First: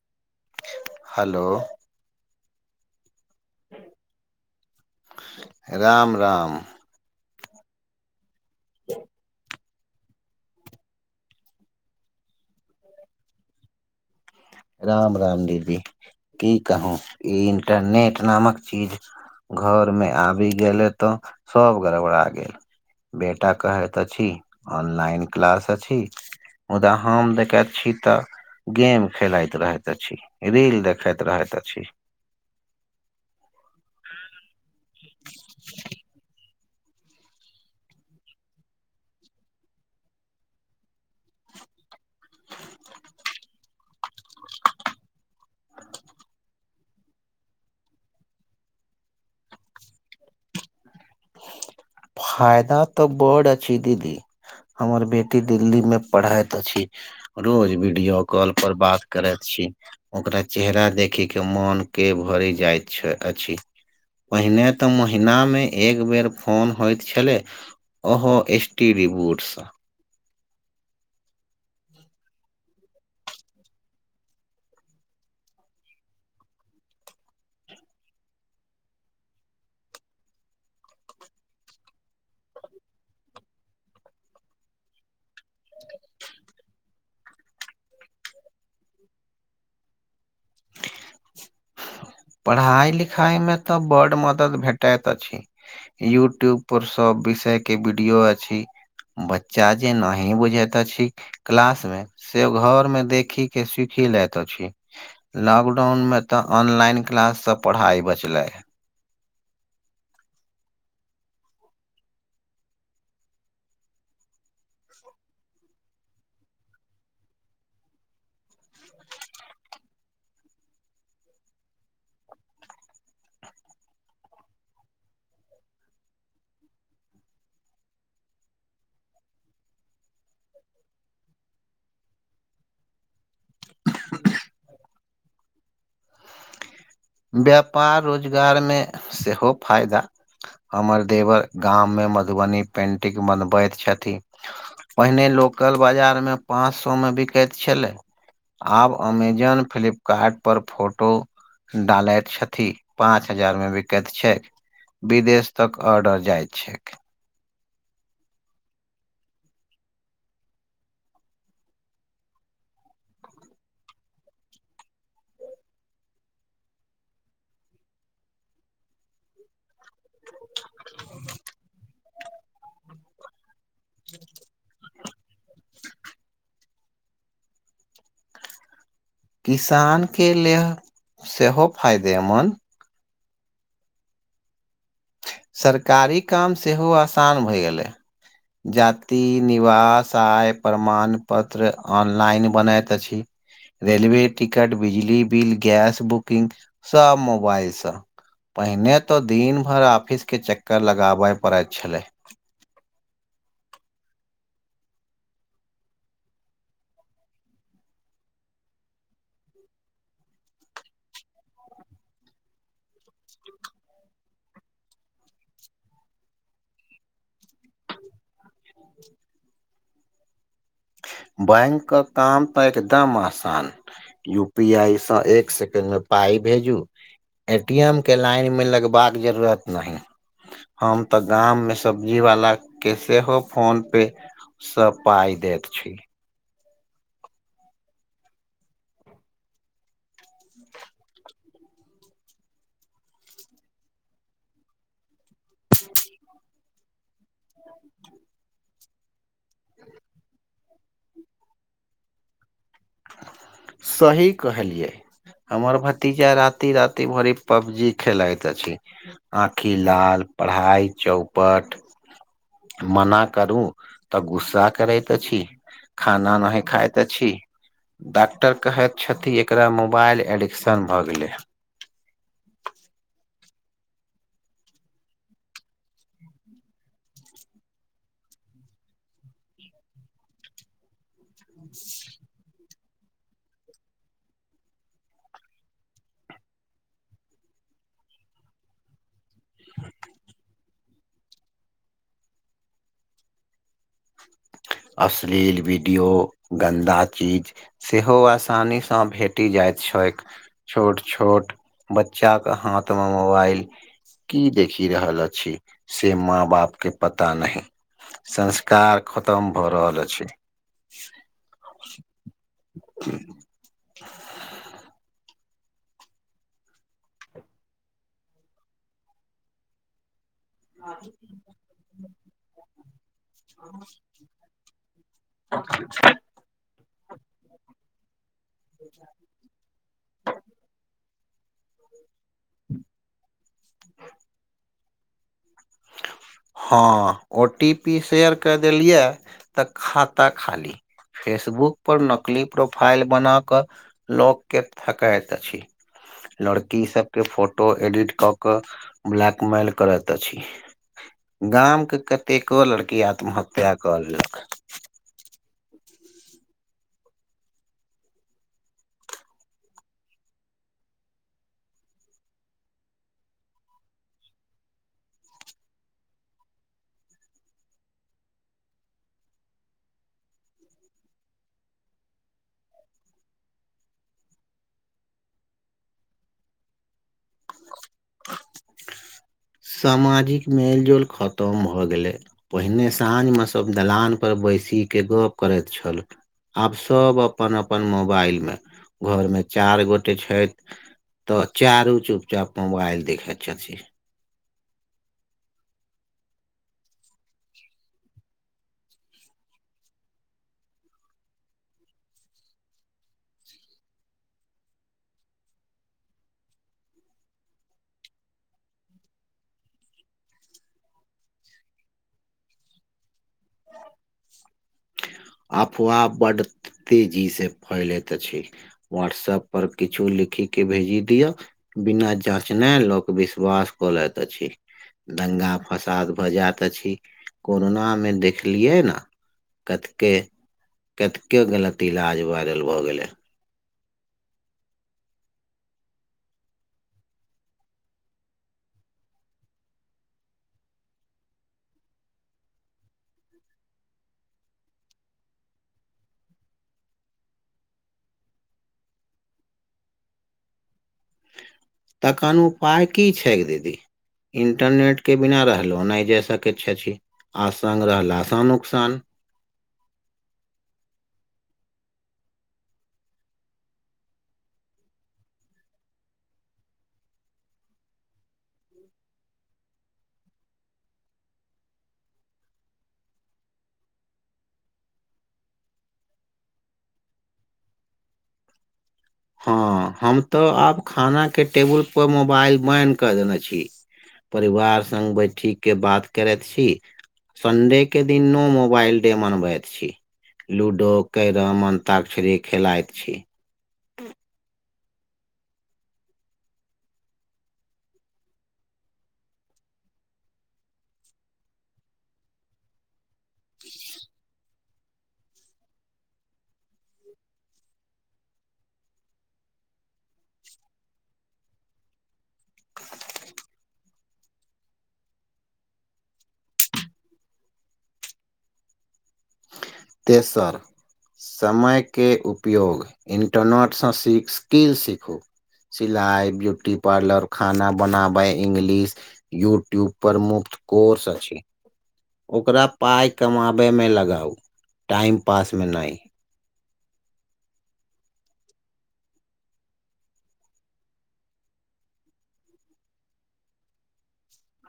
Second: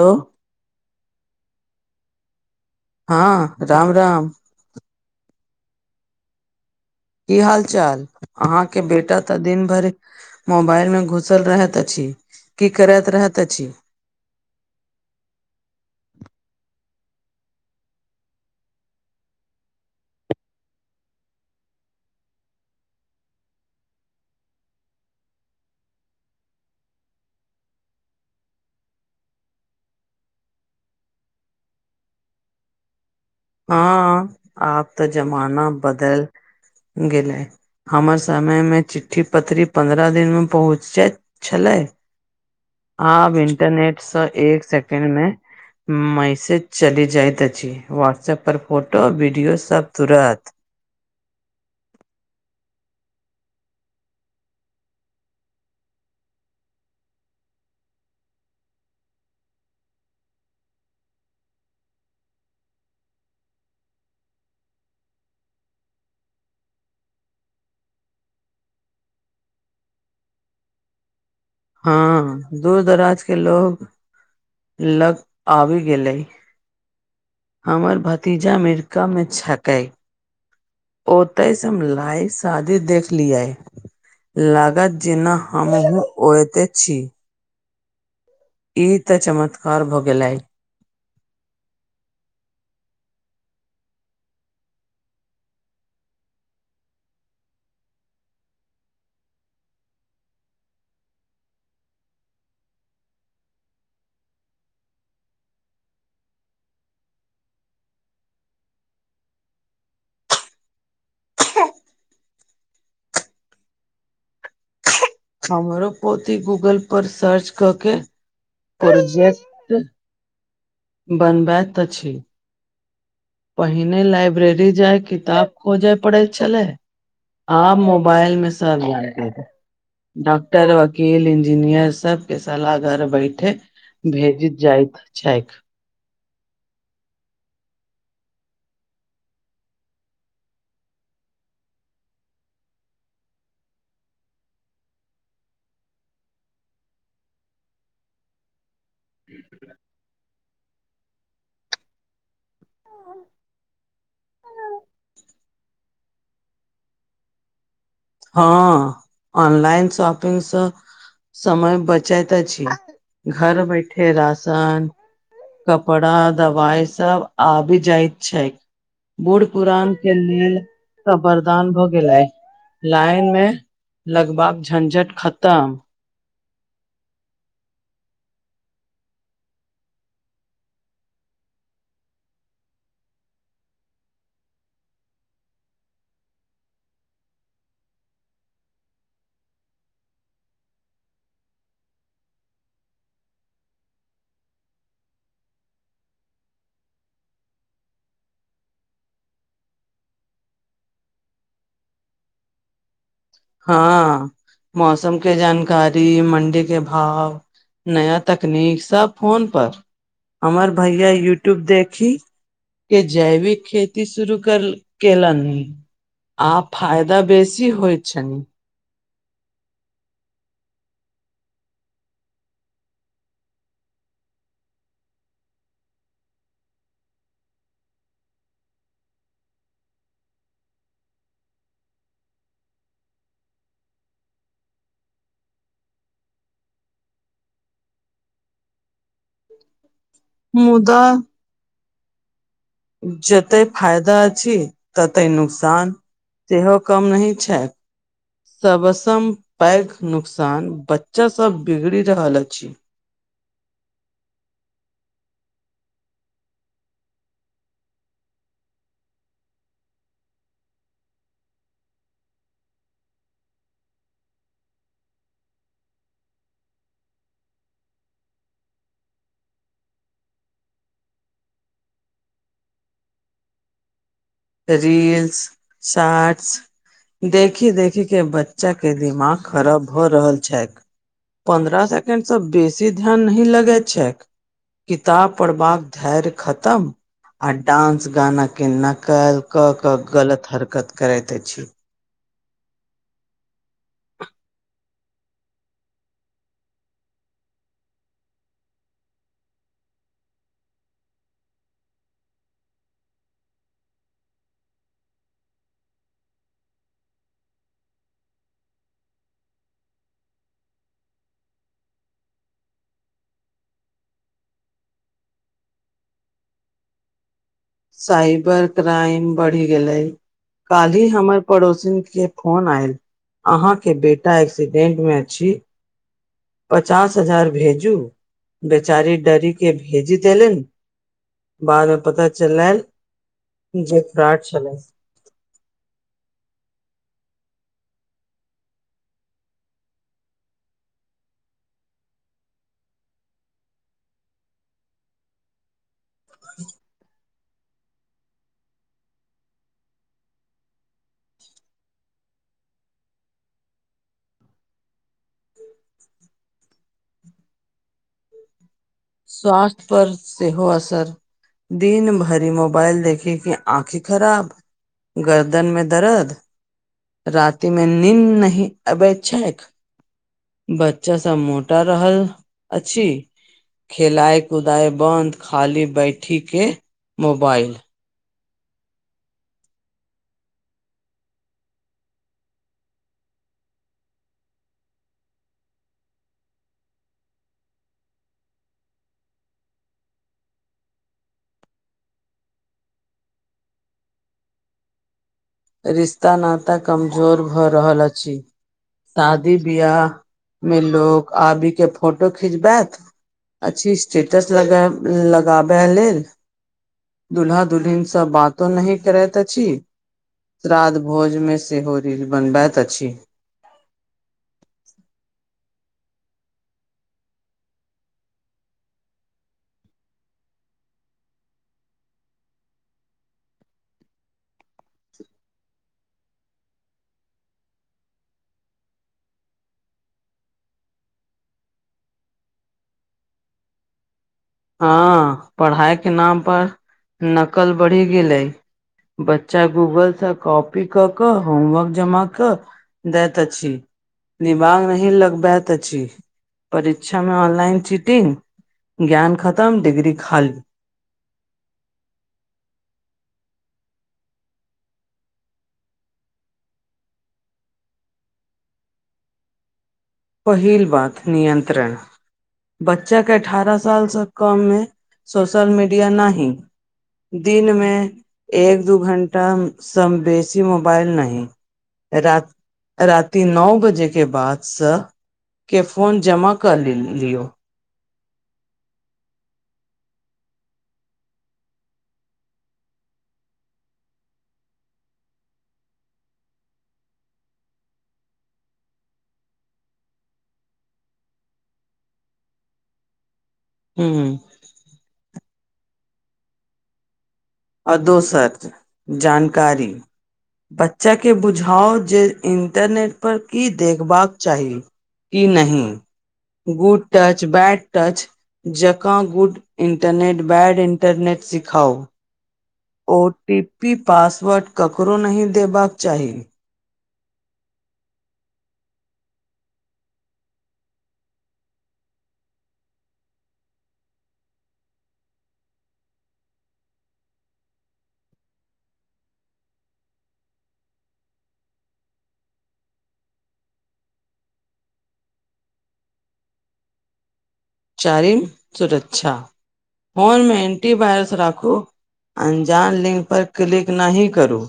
Hello hello हँ राम राम राम राम की हाल चाल अहाँ के बेटा तऽ दिन भर मोबाइल में घुसल रहैत अछि की करैत रहैत अछि राम राम दीदी की कहू ई इंटरनेट नामक चीज घर मे आबि गेले तो सब गड़बड़ा गेल बेटा कहैत अछि ऑनलाइन क्लास अछि मुदा हम देखैत छी तऽ गेम खेलाइत रहैत अछि रील देखैत रहैत अछि हँ आब तऽ जमाना बदल गेलै हमर समयमे चिठ्ठी पत्री पन्द्रह दिनमे पहुँच जाइत छलै आब इन्टरनेट एक सेकेंड मे माइसेज चली जाइत अछि बाटसप सब पर फोटो वीडियो सब तुरत फायदा तऽ बड अछि दीदी हमर बेटी दिल्ली मे पढ़ैत अछि रोज वीडियो कॉल पर बात करैत छी ओकरा चेहरा देखे के मोन के भरि जाइत छै अछि पहिने तऽ महीना मे एक बेर फोन होयइत छलै ओहो एस टी री बोड सँ हँ दूर दराज के लोग लग आबि गेलै हमर भतीजा अरिकामे छकै ओतइसे हम लाइव शादी देखलिये लागात जेना हमहुँ ओएत छी इ त चमत्कार भ गेलेय पढ़ाई लिखाई मे तऽ बड मदद भेटैत अछि यूट्यूब पर सब विषयके वीडियो अछि बच्चा जे नहि बुझेत अछि क्लास मे से घर मे देखी के सिखी लइत अछि लॉकडाउन मे तऽ ऑनलाइन क्लास से पढ़ाई बचलै हमरो पोती गूगल पर सर्च क के प्रोजेक्ट बनबैत अछि पहिने लाइब्रेरी जाय किताब खोजे पड़े छले आप मोबाइल मे सब जानेे डॉक्टर, वकील, इंजीनियर सभके सलाह घर बैसले। भेजी जाइत छैक। व्यापार रोजगारमे सेहो फायदा। हमर देवर गाममे मधुबनी पेंटिंग बनबैत छथिन। पहिने लोकल बाजारमे पाँच सएमे बिकैत छलै। आब अमेजन फ्लिपकार्टपर फोटो। डालैत छथि, पाँच हजारमे बिकैत छै। विदेश तक ऑर्डर जाइत छैक। हँ, ऑनलाइन शॉपिंगसँ। समय बचबैत अछि, घर बैसल राशन। कपड़ा, दवाई सभ आबि जाइत छै, बूढ़ पुरान। के लेल तऽ वरदान भऽ गेलै। लाईन में लगबाक झंझट खत्म। [inaudible] किसानक लेल सेहो फायदेमन्द। सरकारी काम सेहो आसान भऽ गेलै। जाति, निवास, आय प्रमाण पत्र ऑनलाइन बनैत अछि। रेलवे टिकट, बिजली बिल, गैस बुकिंग सभ मोबाइलसँ। पहिने तऽ दिनभरि ऑफिसके चक्कर लगाबऽ पड़ैत छल। हँ, मौसमक जानकारी आ मंडीक भाव नया तकनीक सभ फोनपर हमर भैया यूट्यूब देखी। के जैविक खेती शुरू कऽ देलनी। आ फायदा बेसी होइ छै। बैंकके काम तऽ एक एकदम आसान। यू पी आई से एक सेकेंड मे पाइ भेजू एटी एम के लाइनमे लगबाके जरूरत नहि। हम तऽ गाममे सब्जी वाला के सेहो फोन पे। सभ पाई देक छी। मुदा जते फायदा अछि तते नुकसान। सेहो कम नहि छै। सभसँ पैघ नुकसान बच्चासभ बिगड़ि रहल अछि। सही कहलियै। हमर भतीजा राति राति भरि पबजी खेलाइत अछि। आँखि लाल पढ़ाइ चौपट। मना करू तऽ गुस्सा करैत अछि। खाना नहि खाइत छी। डॉक्टर कहैत छथिन एकरा मोबाइल एडिक्शन भऽ गेलै ह [inaudible] रीलस शोर्ट्स देखि देखीके बच्चाके दिमाग खराब भऽ रहल छै। पन्द्रह सेकेण्डसँ बेसी ध्यान नहि लगैत छै। किताब पढ़बाक धैर्य खतम आ डानंस गाना के न कल कऽ कऽ गलत हरकत करैत अछि छी। अश्लील वीडियो गन्दा चीज। सेहो आसानीसँ भेटी जाइत छैक छोट छोट बच्चा के हाथमे मोबाइल की देखि रहल अछि से माँ बाप के पता नहि संस्कार ख तम भऽ रहल अछि साइबर क्राइम बढ़ि गेलै काल्हि हमर पड़ोसिन के फोन आयल आँहा के बेटा एक्सीडेंट मे छी [inaudible] पचास हजार भेजू बेचारी डरीे भेजी देलनि बाद मे पता चलल जे फ्राड छलै हँ ओ टी पी शेयर कर देलियै तऽ खाता खाली फेसबुक पर नकली प्रोफाइल बना कऽ लॉग के ठकैत अछि लड़की सबके फोटो एडिट कऽ कऽ ब्लैकमेल करैत अछि गाम के कतेको लड़की आत्महत्या कऽ लेलक स्वास्थ्य पर सेहो असर दिन भरि मोबाइल देखि के आँखि खराब गर्दनमे दर्द रति मे नीन्द नहि अबेत छैक बच्चा सब मोटा रहल अछि खेलए कुदए बन्द खाली बैठी के मोबाइल सामाजिक मेलजोल खतम भऽ गेलै पहिने साँझमे सभ दलानपर बैसी कऽ गप्प करैत छल आब सब अपन अपन मोबाइल मे घरमे चारि गोटे छथि तऽ चारू चुप चाप मोबाइल देखथ छथि रिश्ता नाता कमजोर भऽ रहल अछि शादी बियिह मे लोग आबी के फोटो खिचबैत अछि स्टेटस लगाबे लगाबै लेल दुल्हा दुल्हिन सब बातो नहि करैत अछि श्राद्ध भोजमे सेहो रील बनबैत अछि अफवाह बड्ड तेजीसँ फैलैत अछि व्हाट्सऐप पर किछु लिखी के भेजी दिअ बिना जाँचने लोक विश्वास कऽ लैत अछि दंगा फसाद भऽ जायत अछि कोरोनामे देखलियै ने कथि के कते गलत इलाज वायरल भऽ गेलै हँ पढ़ाई के नाम पर नकल बढ़ी गेलेै बच्चा गूगलसँ कॉपी क क होमवर्क जमा कऽ देत अछि दिमाग नहि लगबैत अछि परीक्षा मे ऑनलाइन चीटिंग ज्ञान खतम डिग्री खाली तखन उपाय की छैक दीदी इंटरनेट के बिना रहलहु नहि जाय सकैत छथि आ संग रहलासे नुकसान पहिल बात नियन्त्रण बच्चा के अठारह साल से कम मे सोशल मीडिया नाहि दिनमे एक दू घण्टासँ बेसी मोबाइल नाहि राति राति नओ बजे के बादसँ केफोन जमा कऽ ले लियौ हँ हम तऽ आब खाना के टेबुल पर मोबइल बैन क देने छी परिवार संग बैठी के बात करैत छी संडेके दिन नो मोबइल डे मनबैत छी लूडो कैरम अन्ताक्षरी खेलाइत छी हूँ आ दोसर जानकारी बच्चा के बुझाउ जे इंटरनेट पर की देखबाक चाही ई नहि गुड टच बैड टच जकाँ गुड इन्टरनेट बैड इन्टरनेट सिखाउ ओ टी पी पासवर्ड ककरो नहि देबाक चाहि तेसर समयके उपयोग इन्टरनेट सँ सी स्किल सीख सिलाई ब्यूटी पार्लर खाना बनाबे इंगलिश यूट्यूब पर मुफ्त कोर्स अछि ओकरा पाई कमाबयमे लगाउ टाइम पासमे नहि चारिम सुरक्षा फोनमे एंटी वायरस राखू अनजान लिंक पर क्लिक नहि करू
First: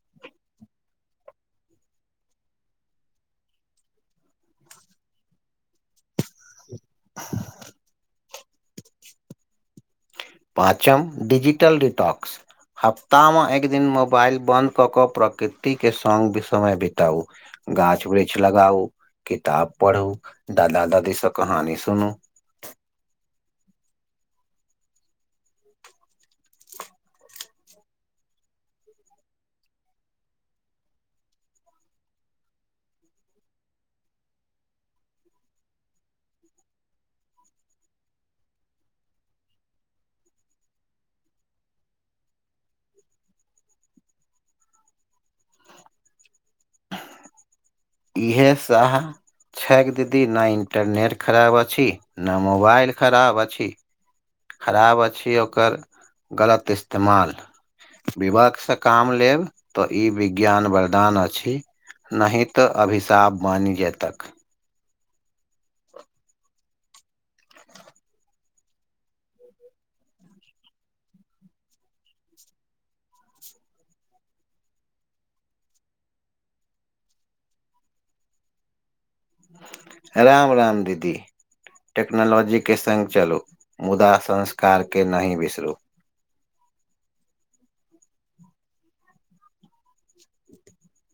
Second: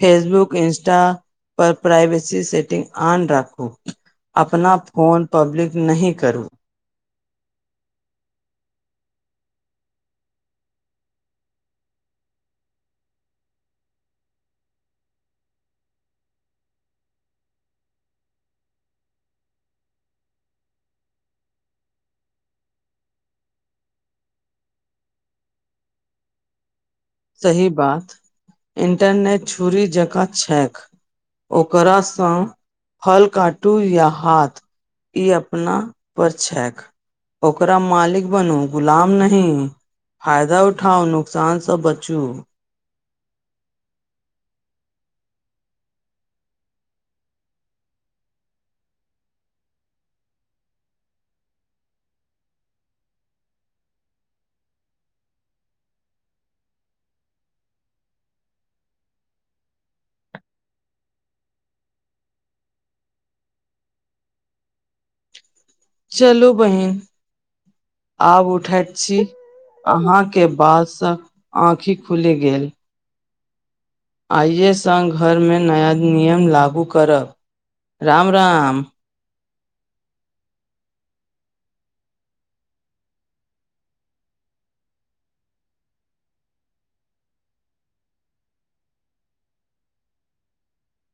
फेसबुक इन्स्टा पर प्राइवेसी सेटिंग ऑन राखू अपना फोन पब्लिक नहि करू [unintelligible] पाँचम डिजिटल रिटॉकस हफ्ता मे एक दिन मोबाउल बन्द कऽ कऽ प्रकृति के संग विसमय बिताउ गाछ वृक्ष लगाउ किताब पढ़ू दादा दादीसँ कहानी सुनू सही बात इंटरनेट छुरी जकाँ छैक ओकरासँ फल काटू या हाथ ई अपना पर छैक ओकरा मालिक बनु गुलाम नही फायदा उठाउ नुकसानसँ बच चू इह साह छैक दीदी ने इंटरनेट खराब अछि ने मोबाइल खराब अछि खराब अछि ओकर गलत इस्तेमाल विवेकसँ काम लेब तऽ ई विज्ञान वरदान अछि नहि तऽ अभिशाप बनि जेयतक चलु बहिन आब उठैत छी अहाँ के बात से ऑखि खुलि गेल आइए स घरमे नया नियम लागु करब राम राम राम राम दीदी टेक्नोलॉजी के संग चलु मुदा संस्कार के नह बिसरु [inaudible]